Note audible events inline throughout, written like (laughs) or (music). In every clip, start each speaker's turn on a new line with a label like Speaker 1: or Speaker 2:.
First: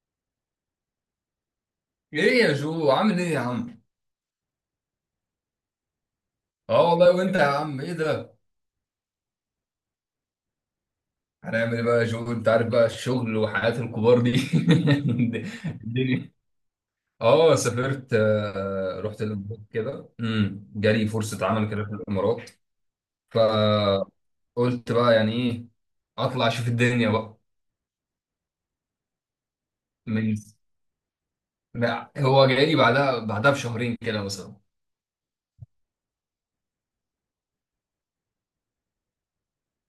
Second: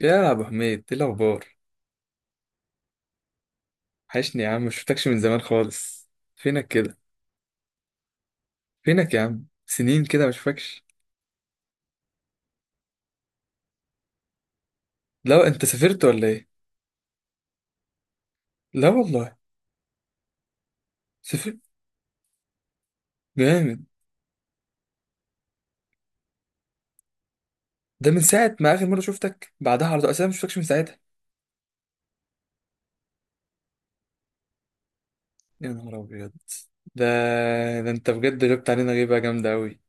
Speaker 1: يا ابو حميد ايه الاخبار؟
Speaker 2: ايه يا جو، عامل ايه يا عم؟
Speaker 1: وحشني يا عم، مش شفتكش من زمان خالص. فينك
Speaker 2: اه
Speaker 1: كده؟
Speaker 2: والله، وانت يا عم؟ ايه ده؟
Speaker 1: فينك يا عم؟ سنين كده مش فاكش.
Speaker 2: هنعمل ايه بقى يا جو؟ انت عارف بقى الشغل وحياة الكبار دي
Speaker 1: لا انت
Speaker 2: (laughs)
Speaker 1: سافرت ولا
Speaker 2: الدنيا.
Speaker 1: ايه؟
Speaker 2: اه سافرت،
Speaker 1: لا
Speaker 2: رحت
Speaker 1: والله
Speaker 2: الامارات كده، جالي فرصة
Speaker 1: سافرت.
Speaker 2: عمل كده في الامارات.
Speaker 1: جامد.
Speaker 2: فقلت بقى يعني ايه، اطلع اشوف الدنيا بقى.
Speaker 1: ده من ساعه ما اخر مره شفتك بعدها على طول اصلا
Speaker 2: من
Speaker 1: مش شفتكش من ساعتها.
Speaker 2: هو جاي لي بعدها بشهرين كده مثلا.
Speaker 1: يا نهار ابيض. ده ده انت بجد جبت علينا غيبه جامده قوي.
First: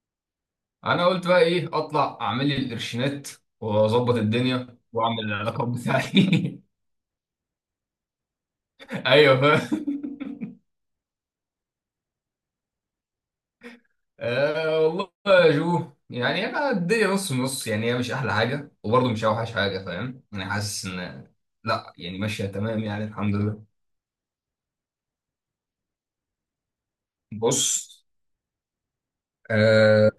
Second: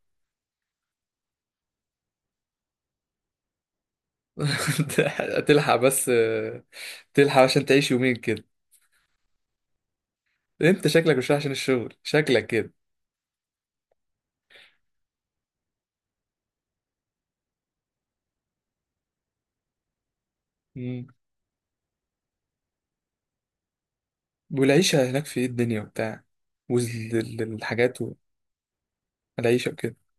Speaker 2: انا قلت بقى ايه، اطلع اعمل لي القرشينات واظبط الدنيا
Speaker 1: (laughs)
Speaker 2: واعمل العلاقات
Speaker 1: تلحق بس،
Speaker 2: بتاعتي.
Speaker 1: تلحق عشان تعيش يومين كده.
Speaker 2: (laughs) ايوه، فاهم.
Speaker 1: انت شكلك مش رايح عشان الشغل، شكلك كده.
Speaker 2: أه والله. يا جو يعني انا الدنيا نص نص، يعني هي مش احلى حاجه وبرضه مش اوحش حاجه، فاهم؟ انا حاسس
Speaker 1: مم.
Speaker 2: ان، لا يعني ماشيه تمام، يعني الحمد لله.
Speaker 1: والعيشه هناك في ايه؟ الدنيا وبتاع
Speaker 2: بص.
Speaker 1: والحاجات، العيشة وكده.
Speaker 2: أه.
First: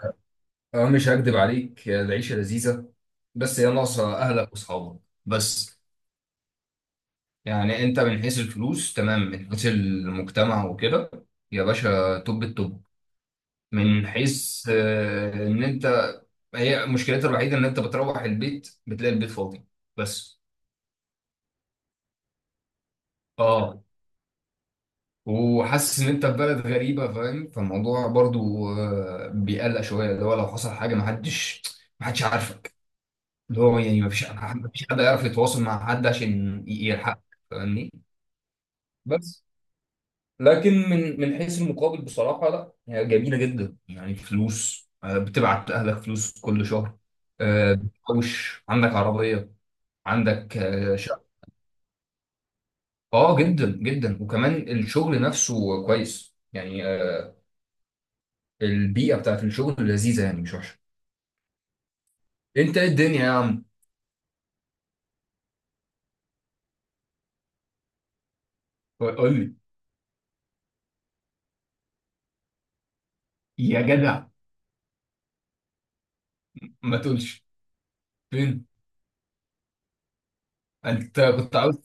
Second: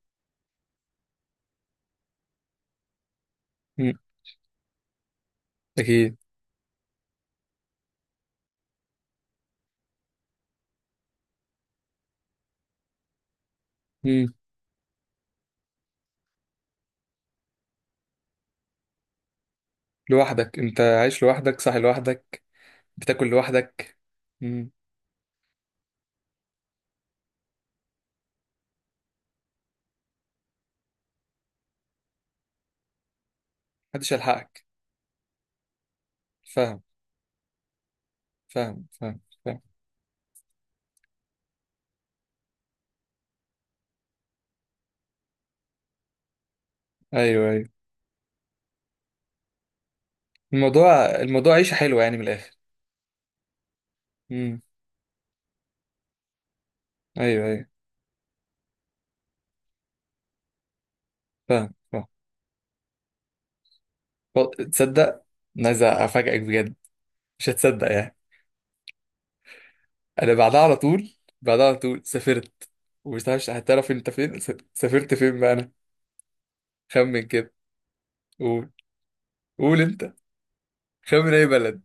Speaker 2: أه مش هكدب عليك، العيشه لذيذه، بس هي
Speaker 1: مم.
Speaker 2: ناقصه اهلك واصحابك. بس
Speaker 1: أكيد.
Speaker 2: يعني انت من حيث الفلوس تمام، من حيث المجتمع وكده يا باشا، توب التوب. من
Speaker 1: مم.
Speaker 2: حيث ان انت، هي مشكلتها الوحيده ان انت بتروح البيت بتلاقي البيت فاضي. بس.
Speaker 1: لوحدك، أنت عايش لوحدك، صاحي لوحدك، بتاكل
Speaker 2: اه.
Speaker 1: لوحدك. مم.
Speaker 2: وحاسس ان انت في بلد غريبه، فاهم؟ فالموضوع برضو بيقلق شويه، اللي هو لو حصل حاجه ما حدش عارفك، اللي هو يعني ما
Speaker 1: محدش
Speaker 2: فيش
Speaker 1: يلحقك.
Speaker 2: ما فيش حد يعرف يتواصل مع حد عشان
Speaker 1: فاهم،
Speaker 2: يلحقك. فاهمني؟
Speaker 1: فاهم، فاهم،
Speaker 2: بس.
Speaker 1: فاهم.
Speaker 2: لكن من حيث المقابل بصراحه لا، هي جميله جدا. يعني فلوس بتبعت لاهلك فلوس كل شهر،
Speaker 1: أيوه أيوه.
Speaker 2: بتحوش، عندك عربيه، عندك
Speaker 1: الموضوع،
Speaker 2: شقه.
Speaker 1: الموضوع عيشة حلوة يعني من الآخر.
Speaker 2: اه جدا جدا.
Speaker 1: مم.
Speaker 2: وكمان الشغل نفسه كويس يعني
Speaker 1: أيوه أيوه.
Speaker 2: البيئه بتاعت الشغل لذيذه يعني، مش وحشه.
Speaker 1: فاهم فاهم.
Speaker 2: انت ايه الدنيا يا عم؟
Speaker 1: تصدق، أنا عايز أفاجئك بجد، مش هتصدق يعني.
Speaker 2: قول لي.
Speaker 1: أنا بعدها على طول، بعدها على طول سافرت. ومش عارف
Speaker 2: يا
Speaker 1: هتعرف أنت
Speaker 2: جدع،
Speaker 1: فين سافرت فين بقى أنا.
Speaker 2: ما
Speaker 1: خمن
Speaker 2: تقولش.
Speaker 1: كده.
Speaker 2: فين؟
Speaker 1: قول، قول أنت.
Speaker 2: انت
Speaker 1: خمن أي
Speaker 2: كنت عاوز
Speaker 1: بلد.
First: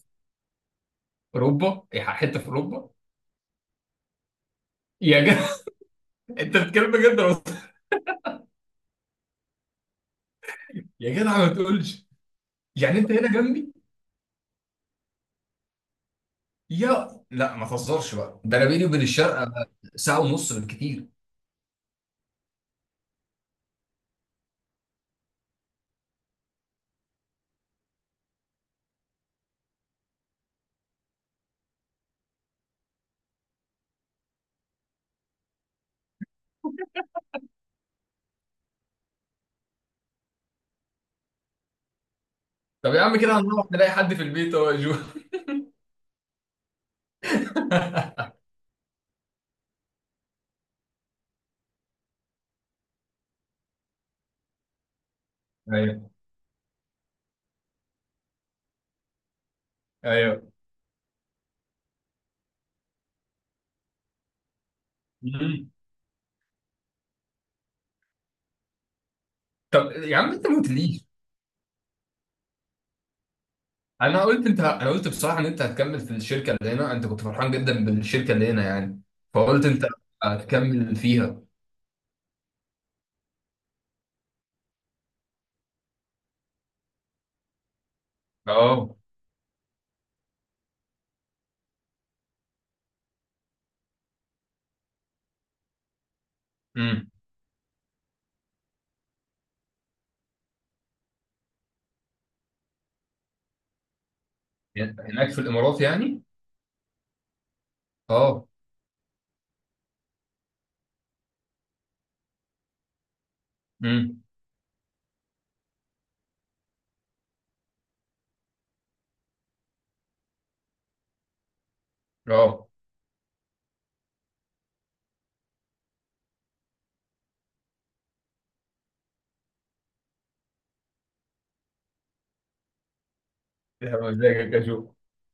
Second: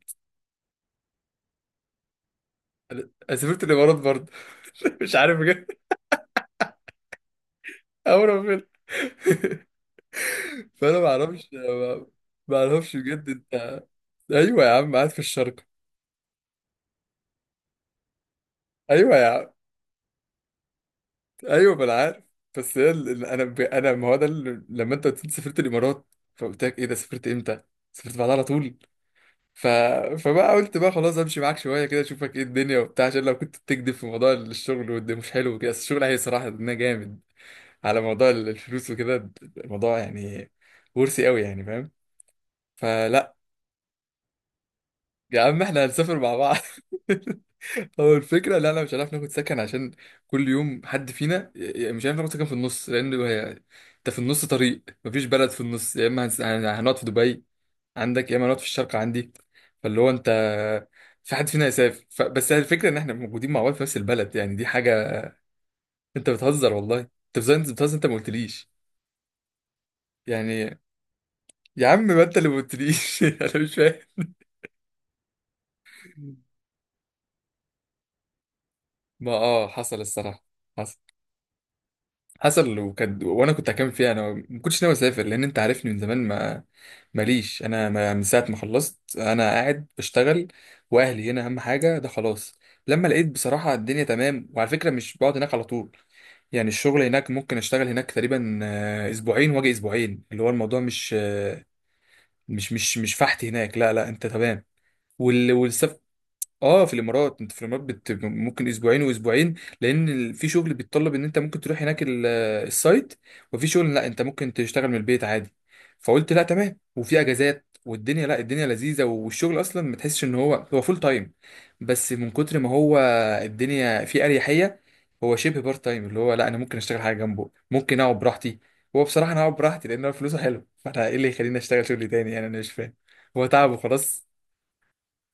Speaker 2: اوروبا؟ حته في اوروبا؟
Speaker 1: أنا سافرت الإمارات برضه. (laughs) مش
Speaker 2: يا
Speaker 1: عارف
Speaker 2: جدع.
Speaker 1: بجد.
Speaker 2: (laughs) انت بتتكلم بجد ولا بتهزر؟
Speaker 1: اول ما فيلم. (laughs) فانا ما
Speaker 2: يا جدع،
Speaker 1: اعرفش،
Speaker 2: ما
Speaker 1: ما
Speaker 2: تقولش.
Speaker 1: ما اعرفش
Speaker 2: يعني انت
Speaker 1: بجد
Speaker 2: هنا جنبي؟
Speaker 1: انت. ايوه يا عم، قاعد في الشرق.
Speaker 2: يا لا، ما تهزرش بقى، ده انا بيني وبين
Speaker 1: ايوه يا عم.
Speaker 2: الشرق ساعه ونص بالكتير.
Speaker 1: ايوه ما انا عارف. بس هي انا انا، ما هو ده لما انت قلت لي سافرت الامارات، فقلت لك ايه ده؟ سافرت امتى؟ سافرت بعدها على طول. ف... فبقى قلت بقى خلاص امشي معاك شويه كده اشوفك ايه الدنيا وبتاع، عشان لو كنت بتكذب في موضوع الشغل وده مش حلو وكده، بس الشغل هي صراحه ده جامد. على موضوع الفلوس وكده. الموضوع يعني ورثي قوي يعني، فاهم؟
Speaker 2: طب يا عم
Speaker 1: فلا،
Speaker 2: كده هنروح نلاقي حد في البيت، هو يا جو.
Speaker 1: يا عم احنا هنسافر مع بعض. (laughs) هو
Speaker 2: (laughs)
Speaker 1: الفكرة، لا لا، مش هنعرف ناخد سكن عشان كل يوم حد فينا مش هنعرف ناخد سكن في النص، لأن هي، أنت في النص طريق مفيش بلد في النص، يا
Speaker 2: ايوه.
Speaker 1: إما هنقعد في دبي عندك، يا إما هنقعد في الشارقة عندي. فاللي هو أنت،
Speaker 2: ايوه.
Speaker 1: في حد فينا هيسافر بس هي الفكرة إن إحنا موجودين مع بعض في نفس البلد، يعني دي حاجة.
Speaker 2: مم.
Speaker 1: أنت بتهزر والله، أنت بتهزر، أنت بتهزر، أنت ما قلتليش.
Speaker 2: طب يا عم انت ما
Speaker 1: يعني
Speaker 2: قلتليش.
Speaker 1: يا عم، ما أنت اللي ما قلتليش. (laughs) أنا مش فاهم.
Speaker 2: انا قلت بصراحه ان انت هتكمل في الشركه اللي هنا، انت كنت فرحان جدا بالشركه اللي هنا يعني.
Speaker 1: ما
Speaker 2: فقلت
Speaker 1: آه
Speaker 2: انت
Speaker 1: حصل الصراحة.
Speaker 2: هتكمل
Speaker 1: حصل.
Speaker 2: فيها.
Speaker 1: حصل وكان، وانا كنت هكمل فيها، انا ما كنتش ناوي اسافر، لان انت عارفني من زمان، ما ماليش انا، ما من ساعه ما
Speaker 2: اه.
Speaker 1: خلصت انا قاعد بشتغل. واهلي هنا اهم حاجه، ده خلاص. لما لقيت بصراحه الدنيا تمام، وعلى فكره مش بقعد هناك على طول، يعني الشغل
Speaker 2: امم.
Speaker 1: هناك ممكن اشتغل هناك تقريبا اسبوعين واجي اسبوعين، اللي هو الموضوع مش فحت هناك، لا لا انت تمام.
Speaker 2: هناك في الامارات
Speaker 1: والسفر،
Speaker 2: يعني.
Speaker 1: اه في الامارات، انت في الامارات
Speaker 2: اه.
Speaker 1: ممكن اسبوعين واسبوعين، لان في شغل بيتطلب ان انت ممكن تروح هناك السايت، وفي شغل لا انت
Speaker 2: امم.
Speaker 1: ممكن تشتغل من البيت عادي. فقلت لا تمام، وفي اجازات والدنيا، لا الدنيا لذيذه، والشغل اصلا ما تحسش ان هو فول تايم، بس من كتر
Speaker 2: اه.
Speaker 1: ما هو الدنيا فيه اريحيه، هو شبه بارت تايم، اللي هو لا انا ممكن اشتغل حاجه جنبه، ممكن اقعد براحتي. هو بصراحه انا اقعد براحتي لان هو فلوسه حلو. (laughs) فانا ايه اللي يخليني اشتغل شغل تاني يعني؟ انا مش فاهم. هو تعب
Speaker 2: يا عم
Speaker 1: وخلاص،
Speaker 2: ازيك يا شو؟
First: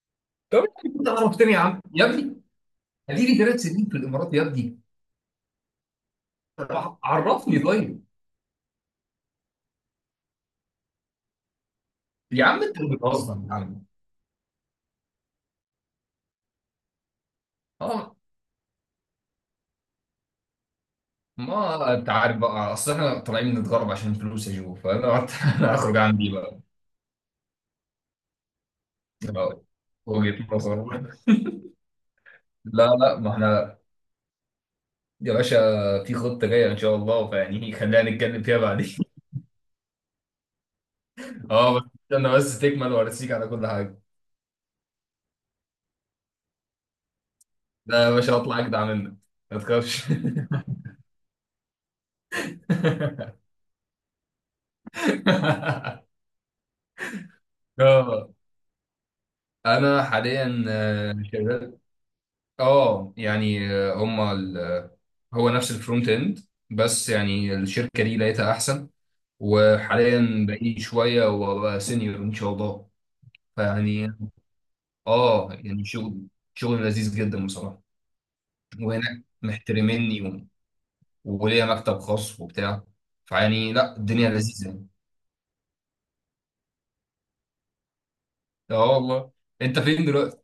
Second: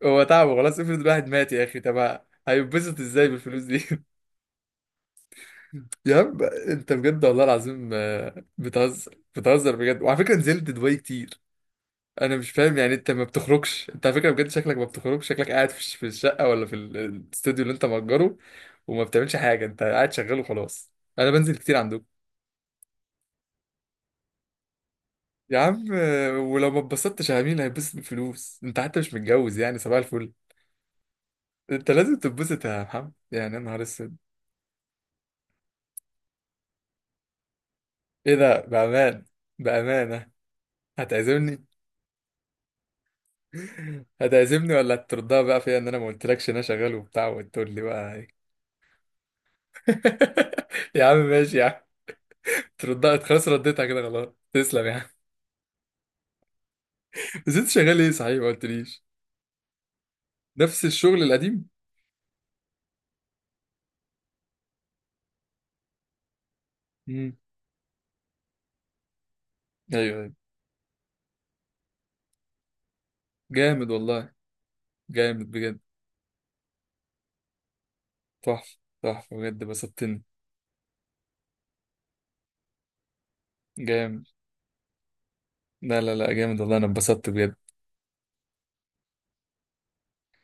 Speaker 1: هو تعبه
Speaker 2: طب
Speaker 1: خلاص،
Speaker 2: يعني
Speaker 1: افرض
Speaker 2: كنت
Speaker 1: الواحد مات
Speaker 2: عرفتني يا
Speaker 1: يا اخي.
Speaker 2: عم يا
Speaker 1: طب
Speaker 2: ابني.
Speaker 1: هيتبسط ازاي
Speaker 2: اديني ثلاث
Speaker 1: بالفلوس دي؟
Speaker 2: سنين في
Speaker 1: (laughs)
Speaker 2: الامارات يا ابني.
Speaker 1: يا عم انت
Speaker 2: طب
Speaker 1: بجد والله
Speaker 2: عرفني
Speaker 1: العظيم
Speaker 2: طيب.
Speaker 1: بتهزر، بتهزر بجد. وعلى فكره نزلت دبي كتير. انا
Speaker 2: يا
Speaker 1: مش
Speaker 2: عم انت
Speaker 1: فاهم يعني، انت ما
Speaker 2: بتهزر يا عم.
Speaker 1: بتخرجش، انت على فكره بجد شكلك ما بتخرجش، شكلك قاعد في في الشقه، ولا في الاستوديو اللي انت
Speaker 2: اه.
Speaker 1: مأجره، وما بتعملش حاجه، انت قاعد شغال وخلاص. انا بنزل كتير
Speaker 2: ما
Speaker 1: عندكم.
Speaker 2: انت عارف بقى، اصل احنا طالعين نتغرب عشان فلوس يا جو، فانا قعدت
Speaker 1: يا
Speaker 2: (laughs)
Speaker 1: عم
Speaker 2: اخرج عندي بقى.
Speaker 1: ولو ما اتبسطتش يا مين هيتبسط بالفلوس؟ انت حتى مش متجوز
Speaker 2: آه.
Speaker 1: يعني، صباح الفل.
Speaker 2: وجهة نظر.
Speaker 1: انت لازم تتبسط يا
Speaker 2: لا
Speaker 1: محمد
Speaker 2: لا، ما
Speaker 1: يعني، يا
Speaker 2: احنا
Speaker 1: نهار اسود.
Speaker 2: يا باشا في خطة جاية ان شاء الله، فيعني خلينا
Speaker 1: ايه
Speaker 2: نتكلم فيها
Speaker 1: ده
Speaker 2: بعدين. (laughs)
Speaker 1: بامان؟ بأمانة هتعزمني؟
Speaker 2: اه بس. استنى بس تكمل وارسيك على كل حاجة.
Speaker 1: هتعزمني ولا هتردها بقى فيا ان انا ما قلتلكش ان انا شغال وبتاع، وتقول لي
Speaker 2: لا يا
Speaker 1: بقى
Speaker 2: باشا،
Speaker 1: إيه؟
Speaker 2: اطلع اجدع منك، ما تخافش.
Speaker 1: (laughs) يا عم ماشي يا عم، تردها خلاص، رديتها كده خلاص. تسلم يا عم.
Speaker 2: (laughs)
Speaker 1: بس انت شغال ايه
Speaker 2: اه.
Speaker 1: صحيح؟ ما قلتليش.
Speaker 2: انا حاليا
Speaker 1: نفس الشغل القديم.
Speaker 2: شغال. اه يعني هما هو نفس الفرونت اند، بس
Speaker 1: امم.
Speaker 2: يعني الشركة دي لقيتها احسن.
Speaker 1: ايوه ايوه،
Speaker 2: وحاليا بقيت شوية وابقى سينيور ان شاء الله.
Speaker 1: جامد
Speaker 2: فيعني
Speaker 1: والله.
Speaker 2: اه
Speaker 1: جامد بجد،
Speaker 2: يعني شغل، شغل لذيذ جدا بصراحة.
Speaker 1: تحفه
Speaker 2: وهناك
Speaker 1: تحفه بجد،
Speaker 2: محترميني
Speaker 1: بسطتني.
Speaker 2: وليا مكتب خاص وبتاع. فيعني لا،
Speaker 1: جامد.
Speaker 2: الدنيا لذيذة يعني.
Speaker 1: لا لا لا جامد والله، انا اتبسطت بجد.
Speaker 2: اه والله. انت فين دلوقتي؟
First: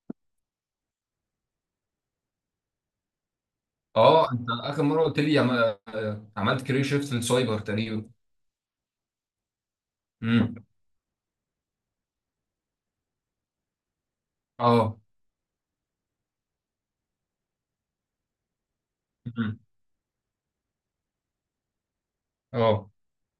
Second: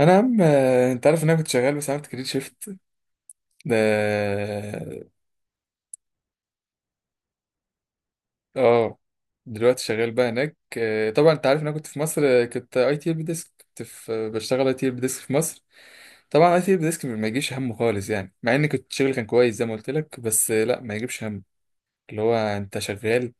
Speaker 1: انا يا عم انت عارف ان انا كنت شغال، بس عملت كارير شيفت. ده،
Speaker 2: اه انت اخر مرة قلت لي، عم... آه، عملت كارير شيفت للسايبر تقريبا.
Speaker 1: اه. دلوقتي شغال بقى
Speaker 2: امم.
Speaker 1: هناك، طبعا انت عارف ان انا كنت في مصر، كنت اي تي ال ديسك، كنت في بشتغل اي تي ال
Speaker 2: اه.
Speaker 1: ديسك في مصر. طبعا اي تي ال ديسك ما يجيش همه خالص يعني، مع ان كنت شغل كان كويس
Speaker 2: امم.
Speaker 1: زي ما قلت لك، بس لا ما يجيبش هم. اللي هو انت
Speaker 2: اه.
Speaker 1: شغال،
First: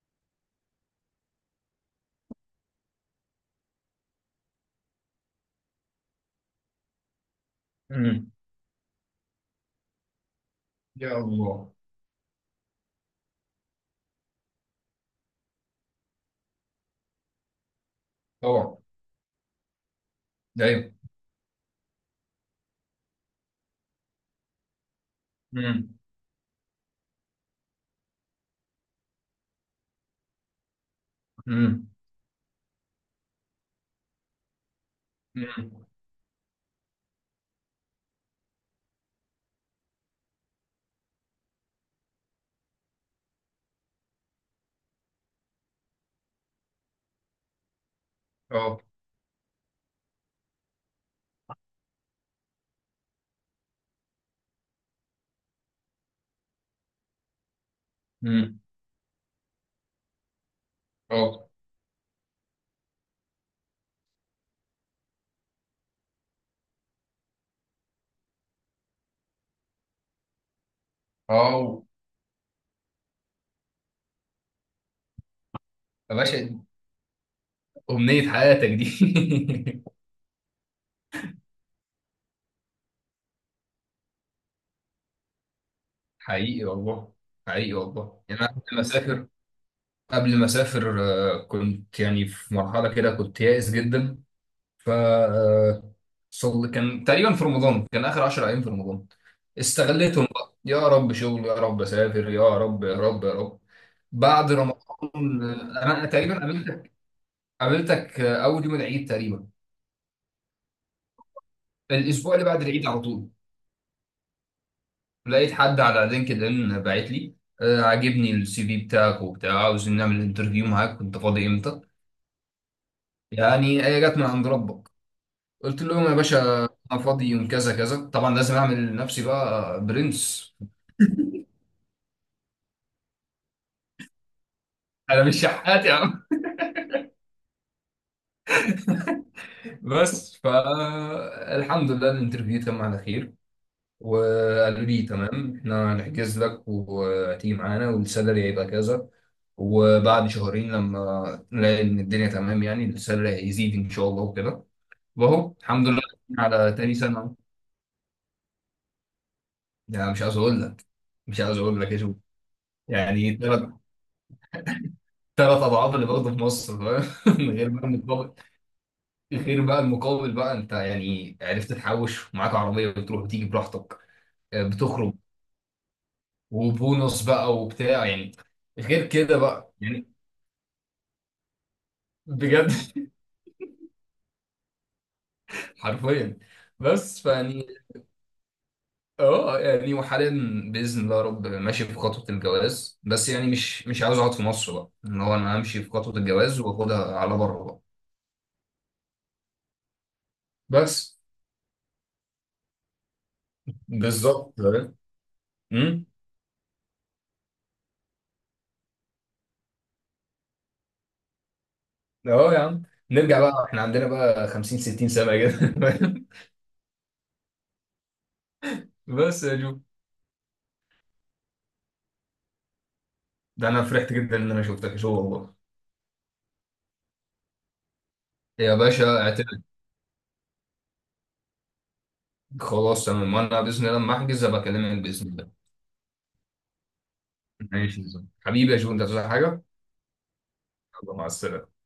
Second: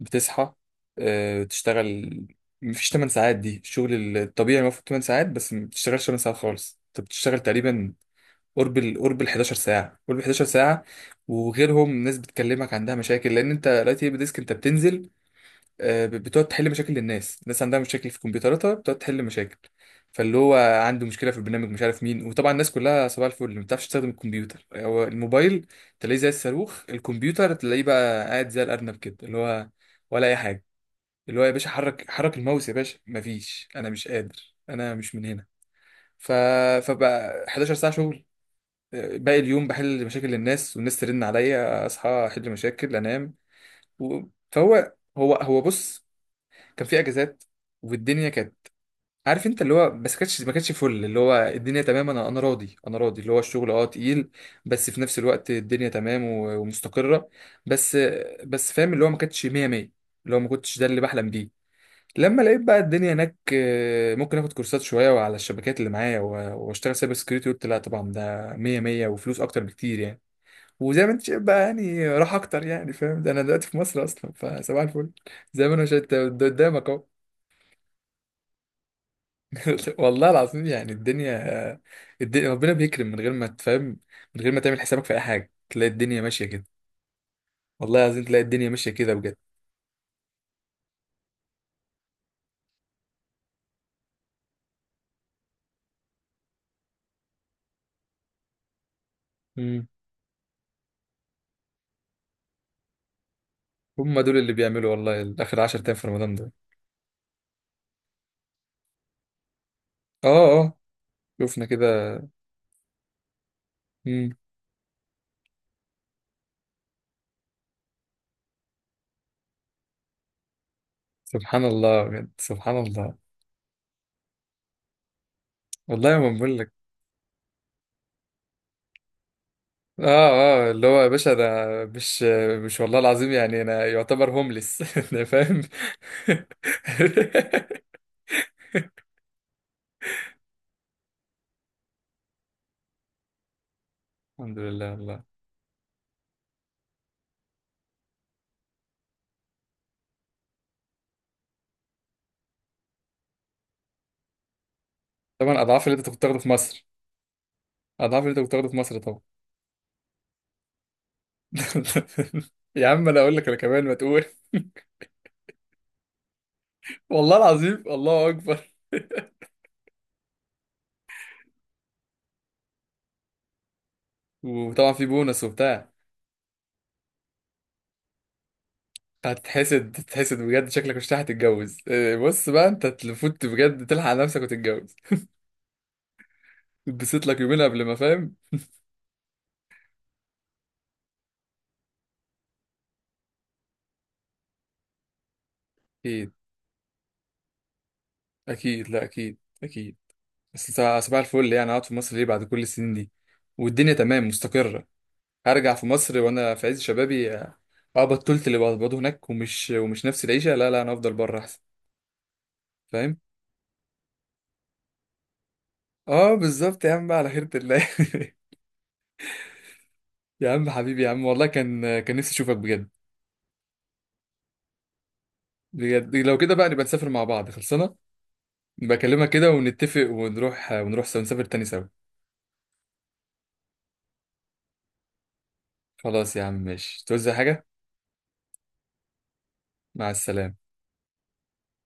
Speaker 1: بتصحى، تشتغل، مفيش 8 ساعات دي الشغل الطبيعي، المفروض 8 ساعات، بس ما بتشتغلش 8 ساعات خالص، انت بتشتغل تقريبا
Speaker 2: امم.
Speaker 1: قرب ال 11 ساعة، قرب ال 11 ساعة.
Speaker 2: يا الله.
Speaker 1: وغيرهم ناس بتكلمك عندها مشاكل، لان انت دلوقتي بديسك، انت بتنزل، بتقعد تحل مشاكل للناس، الناس عندها مشاكل في كمبيوتراتها،
Speaker 2: طبعا.
Speaker 1: بتقعد تحل مشاكل. فاللي هو
Speaker 2: ايوه.
Speaker 1: عنده مشكله في البرنامج مش عارف مين، وطبعا الناس كلها صباح الفل ما بتعرفش تستخدم الكمبيوتر، هو الموبايل
Speaker 2: امم.
Speaker 1: تلاقيه زي الصاروخ، الكمبيوتر تلاقيه بقى قاعد زي الارنب كده، اللي هو ولا اي حاجه، اللي هو يا باشا
Speaker 2: امم.
Speaker 1: حرك حرك الماوس يا باشا، مفيش انا مش قادر انا مش من هنا.
Speaker 2: امم.
Speaker 1: ف... فبقى 11 ساعه شغل، باقي اليوم بحل مشاكل الناس، والناس ترن عليا اصحى احل مشاكل انام. و... فهو هو هو بص، كان في اجازات والدنيا كانت،
Speaker 2: اه.
Speaker 1: عارف انت اللي هو، بس كانتش ما كانتش فل. اللي هو الدنيا تمام، انا راضي، انا راضي، اللي هو الشغل اه تقيل، بس في نفس الوقت الدنيا تمام ومستقرة. بس،
Speaker 2: امم.
Speaker 1: بس فاهم اللي هو ما كانتش 100 100، اللي هو ما كنتش ده اللي بحلم
Speaker 2: اه.
Speaker 1: بيه. لما لقيت بقى الدنيا هناك ممكن اخد كورسات شوية على الشبكات اللي معايا واشتغل سايبر سكيورتي، قلت لا طبعا ده 100 100، وفلوس اكتر بكتير يعني. وزي ما انت شايف بقى
Speaker 2: اه
Speaker 1: يعني راح اكتر يعني، فاهم؟ ده انا دلوقتي في مصر اصلا، فصباح الفل زي ما انا شايف
Speaker 2: يا
Speaker 1: ده
Speaker 2: باشا،
Speaker 1: قدامك.
Speaker 2: أمنية حياتك دي.
Speaker 1: (laughs)
Speaker 2: (laughs)
Speaker 1: والله العظيم يعني الدنيا، الدنيا ربنا بيكرم من غير ما تفهم، من غير ما تعمل حسابك في اي حاجه تلاقي الدنيا ماشيه كده.
Speaker 2: حقيقي والله. حقيقي
Speaker 1: والله
Speaker 2: والله.
Speaker 1: العظيم
Speaker 2: يعني
Speaker 1: تلاقي
Speaker 2: أنا
Speaker 1: الدنيا
Speaker 2: كنت
Speaker 1: ماشيه كده
Speaker 2: مسافر
Speaker 1: بجد.
Speaker 2: قبل ما اسافر، كنت يعني في مرحله كده كنت يائس جدا. ف آه، صل كان تقريبا في رمضان، كان اخر 10 ايام في رمضان،
Speaker 1: امم.
Speaker 2: استغليتهم بقى، يا رب شغل، يا رب اسافر، يا رب يا رب يا رب.
Speaker 1: هم دول اللي
Speaker 2: بعد
Speaker 1: بيعملوا والله،
Speaker 2: رمضان
Speaker 1: اخر 10 ايام في
Speaker 2: انا
Speaker 1: رمضان
Speaker 2: تقريبا
Speaker 1: ده.
Speaker 2: قابلتك، قابلتك اول يوم العيد تقريبا.
Speaker 1: اه. اه شفنا كده.
Speaker 2: الاسبوع اللي بعد العيد على طول
Speaker 1: امم.
Speaker 2: لقيت حد على لينكد ان باعت لي، عاجبني السي في بتاعك وبتاع، عاوز نعمل انترفيو معاك، كنت فاضي
Speaker 1: سبحان
Speaker 2: امتى؟
Speaker 1: الله بجد، سبحان الله.
Speaker 2: يعني هي جت من عند ربك. قلت لهم يا
Speaker 1: والله ما بقول
Speaker 2: باشا
Speaker 1: لك.
Speaker 2: انا فاضي يوم كذا كذا، طبعا لازم اعمل لنفسي بقى
Speaker 1: اه.
Speaker 2: برنس،
Speaker 1: اه اللي هو يا باشا انا مش، مش والله العظيم يعني انا يعتبر هوملس. (laughs) انا
Speaker 2: انا مش
Speaker 1: فاهم.
Speaker 2: شحات يا عم.
Speaker 1: (laughs)
Speaker 2: بس فالحمد لله الانترفيو تم على خير،
Speaker 1: الحمد
Speaker 2: وقالوا
Speaker 1: لله
Speaker 2: لي
Speaker 1: والله.
Speaker 2: تمام، احنا هنحجز لك وهتيجي معانا، والسالري هيبقى كذا، وبعد شهرين لما نلاقي ان الدنيا تمام يعني السالري هيزيد ان شاء الله وكده. واهو
Speaker 1: طبعا اضعاف
Speaker 2: الحمد
Speaker 1: اللي
Speaker 2: لله.
Speaker 1: انت كنت بتاخده في
Speaker 2: على
Speaker 1: مصر،
Speaker 2: تاني سنه.
Speaker 1: اضعاف اللي انت كنت بتاخده في مصر.
Speaker 2: يعني مش عايز اقول لك، مش عايز اقول لك يا شو.
Speaker 1: (laughs) يا عم انا اقول
Speaker 2: يعني
Speaker 1: لك انا
Speaker 2: ثلاث،
Speaker 1: كمان، ما تقول. (laughs)
Speaker 2: 3 اضعاف اللي باخده في مصر
Speaker 1: والله
Speaker 2: فاهم. (laughs) من غير
Speaker 1: العظيم،
Speaker 2: ما
Speaker 1: الله
Speaker 2: نتفق.
Speaker 1: اكبر.
Speaker 2: غير بقى المقابل بقى، انت يعني عرفت تحوش ومعاك عربيه بتروح وتيجي براحتك،
Speaker 1: وطبعا في
Speaker 2: بتخرج،
Speaker 1: بونص وبتاع.
Speaker 2: وبونص بقى وبتاع يعني، غير كده بقى
Speaker 1: هتتحسد،
Speaker 2: يعني.
Speaker 1: تتحسد بجد، شكلك مش هتتجوز. إيه، بص بقى
Speaker 2: بجد.
Speaker 1: انت تفوت بجد تلحق نفسك وتتجوز،
Speaker 2: (laughs) حرفيا. بس
Speaker 1: اتبسط لك يومين
Speaker 2: فيعني
Speaker 1: قبل ما، فاهم؟
Speaker 2: اه يعني وحاليا، باذن الله يا رب ماشي في خطوه الجواز، بس يعني مش عاوز اقعد في مصر بقى، ان هو انا امشي في خطوه
Speaker 1: اكيد
Speaker 2: الجواز واخدها على بره بقى.
Speaker 1: اكيد، لا اكيد اكيد. بس صباح،
Speaker 2: بس.
Speaker 1: صباح الفل يعني، اقعد في مصر ليه بعد كل السنين دي والدنيا تمام
Speaker 2: بالظبط.
Speaker 1: مستقرة؟ هرجع في
Speaker 2: امم.
Speaker 1: مصر وانا في عز شبابي؟ اه. بطلت اللي بقبضه هناك ومش نفس العيشة. لا لا انا افضل بره احسن،
Speaker 2: اه يا عم.
Speaker 1: فاهم.
Speaker 2: نرجع بقى احنا عندنا بقى 50 60 سنه كده.
Speaker 1: اه بالظبط يا عم، بقى على خيرة الله.
Speaker 2: (laughs) بس يا جو.
Speaker 1: (laughs) يا عم حبيبي يا عم، والله كان، كان نفسي اشوفك بجد.
Speaker 2: ده انا فرحت جدا ان انا شفتك شو والله.
Speaker 1: بجد لو كده بقى نبقى نسافر مع بعض خلصنا،
Speaker 2: يا
Speaker 1: نبقى
Speaker 2: باشا
Speaker 1: اكلمك كده
Speaker 2: اعتمد.
Speaker 1: ونتفق ونروح، ونروح سوا، نسافر تاني سوا.
Speaker 2: خلاص تمام، وانا باذن الله لما احجز ابقى اكلمك باذن الله.
Speaker 1: خلاص يا عم ماشي، توزع حاجة.
Speaker 2: ماشي يا زلمة. حبيبي يا جو انت عايز حاجه؟
Speaker 1: مع السلامة.
Speaker 2: يلا مع السلامه.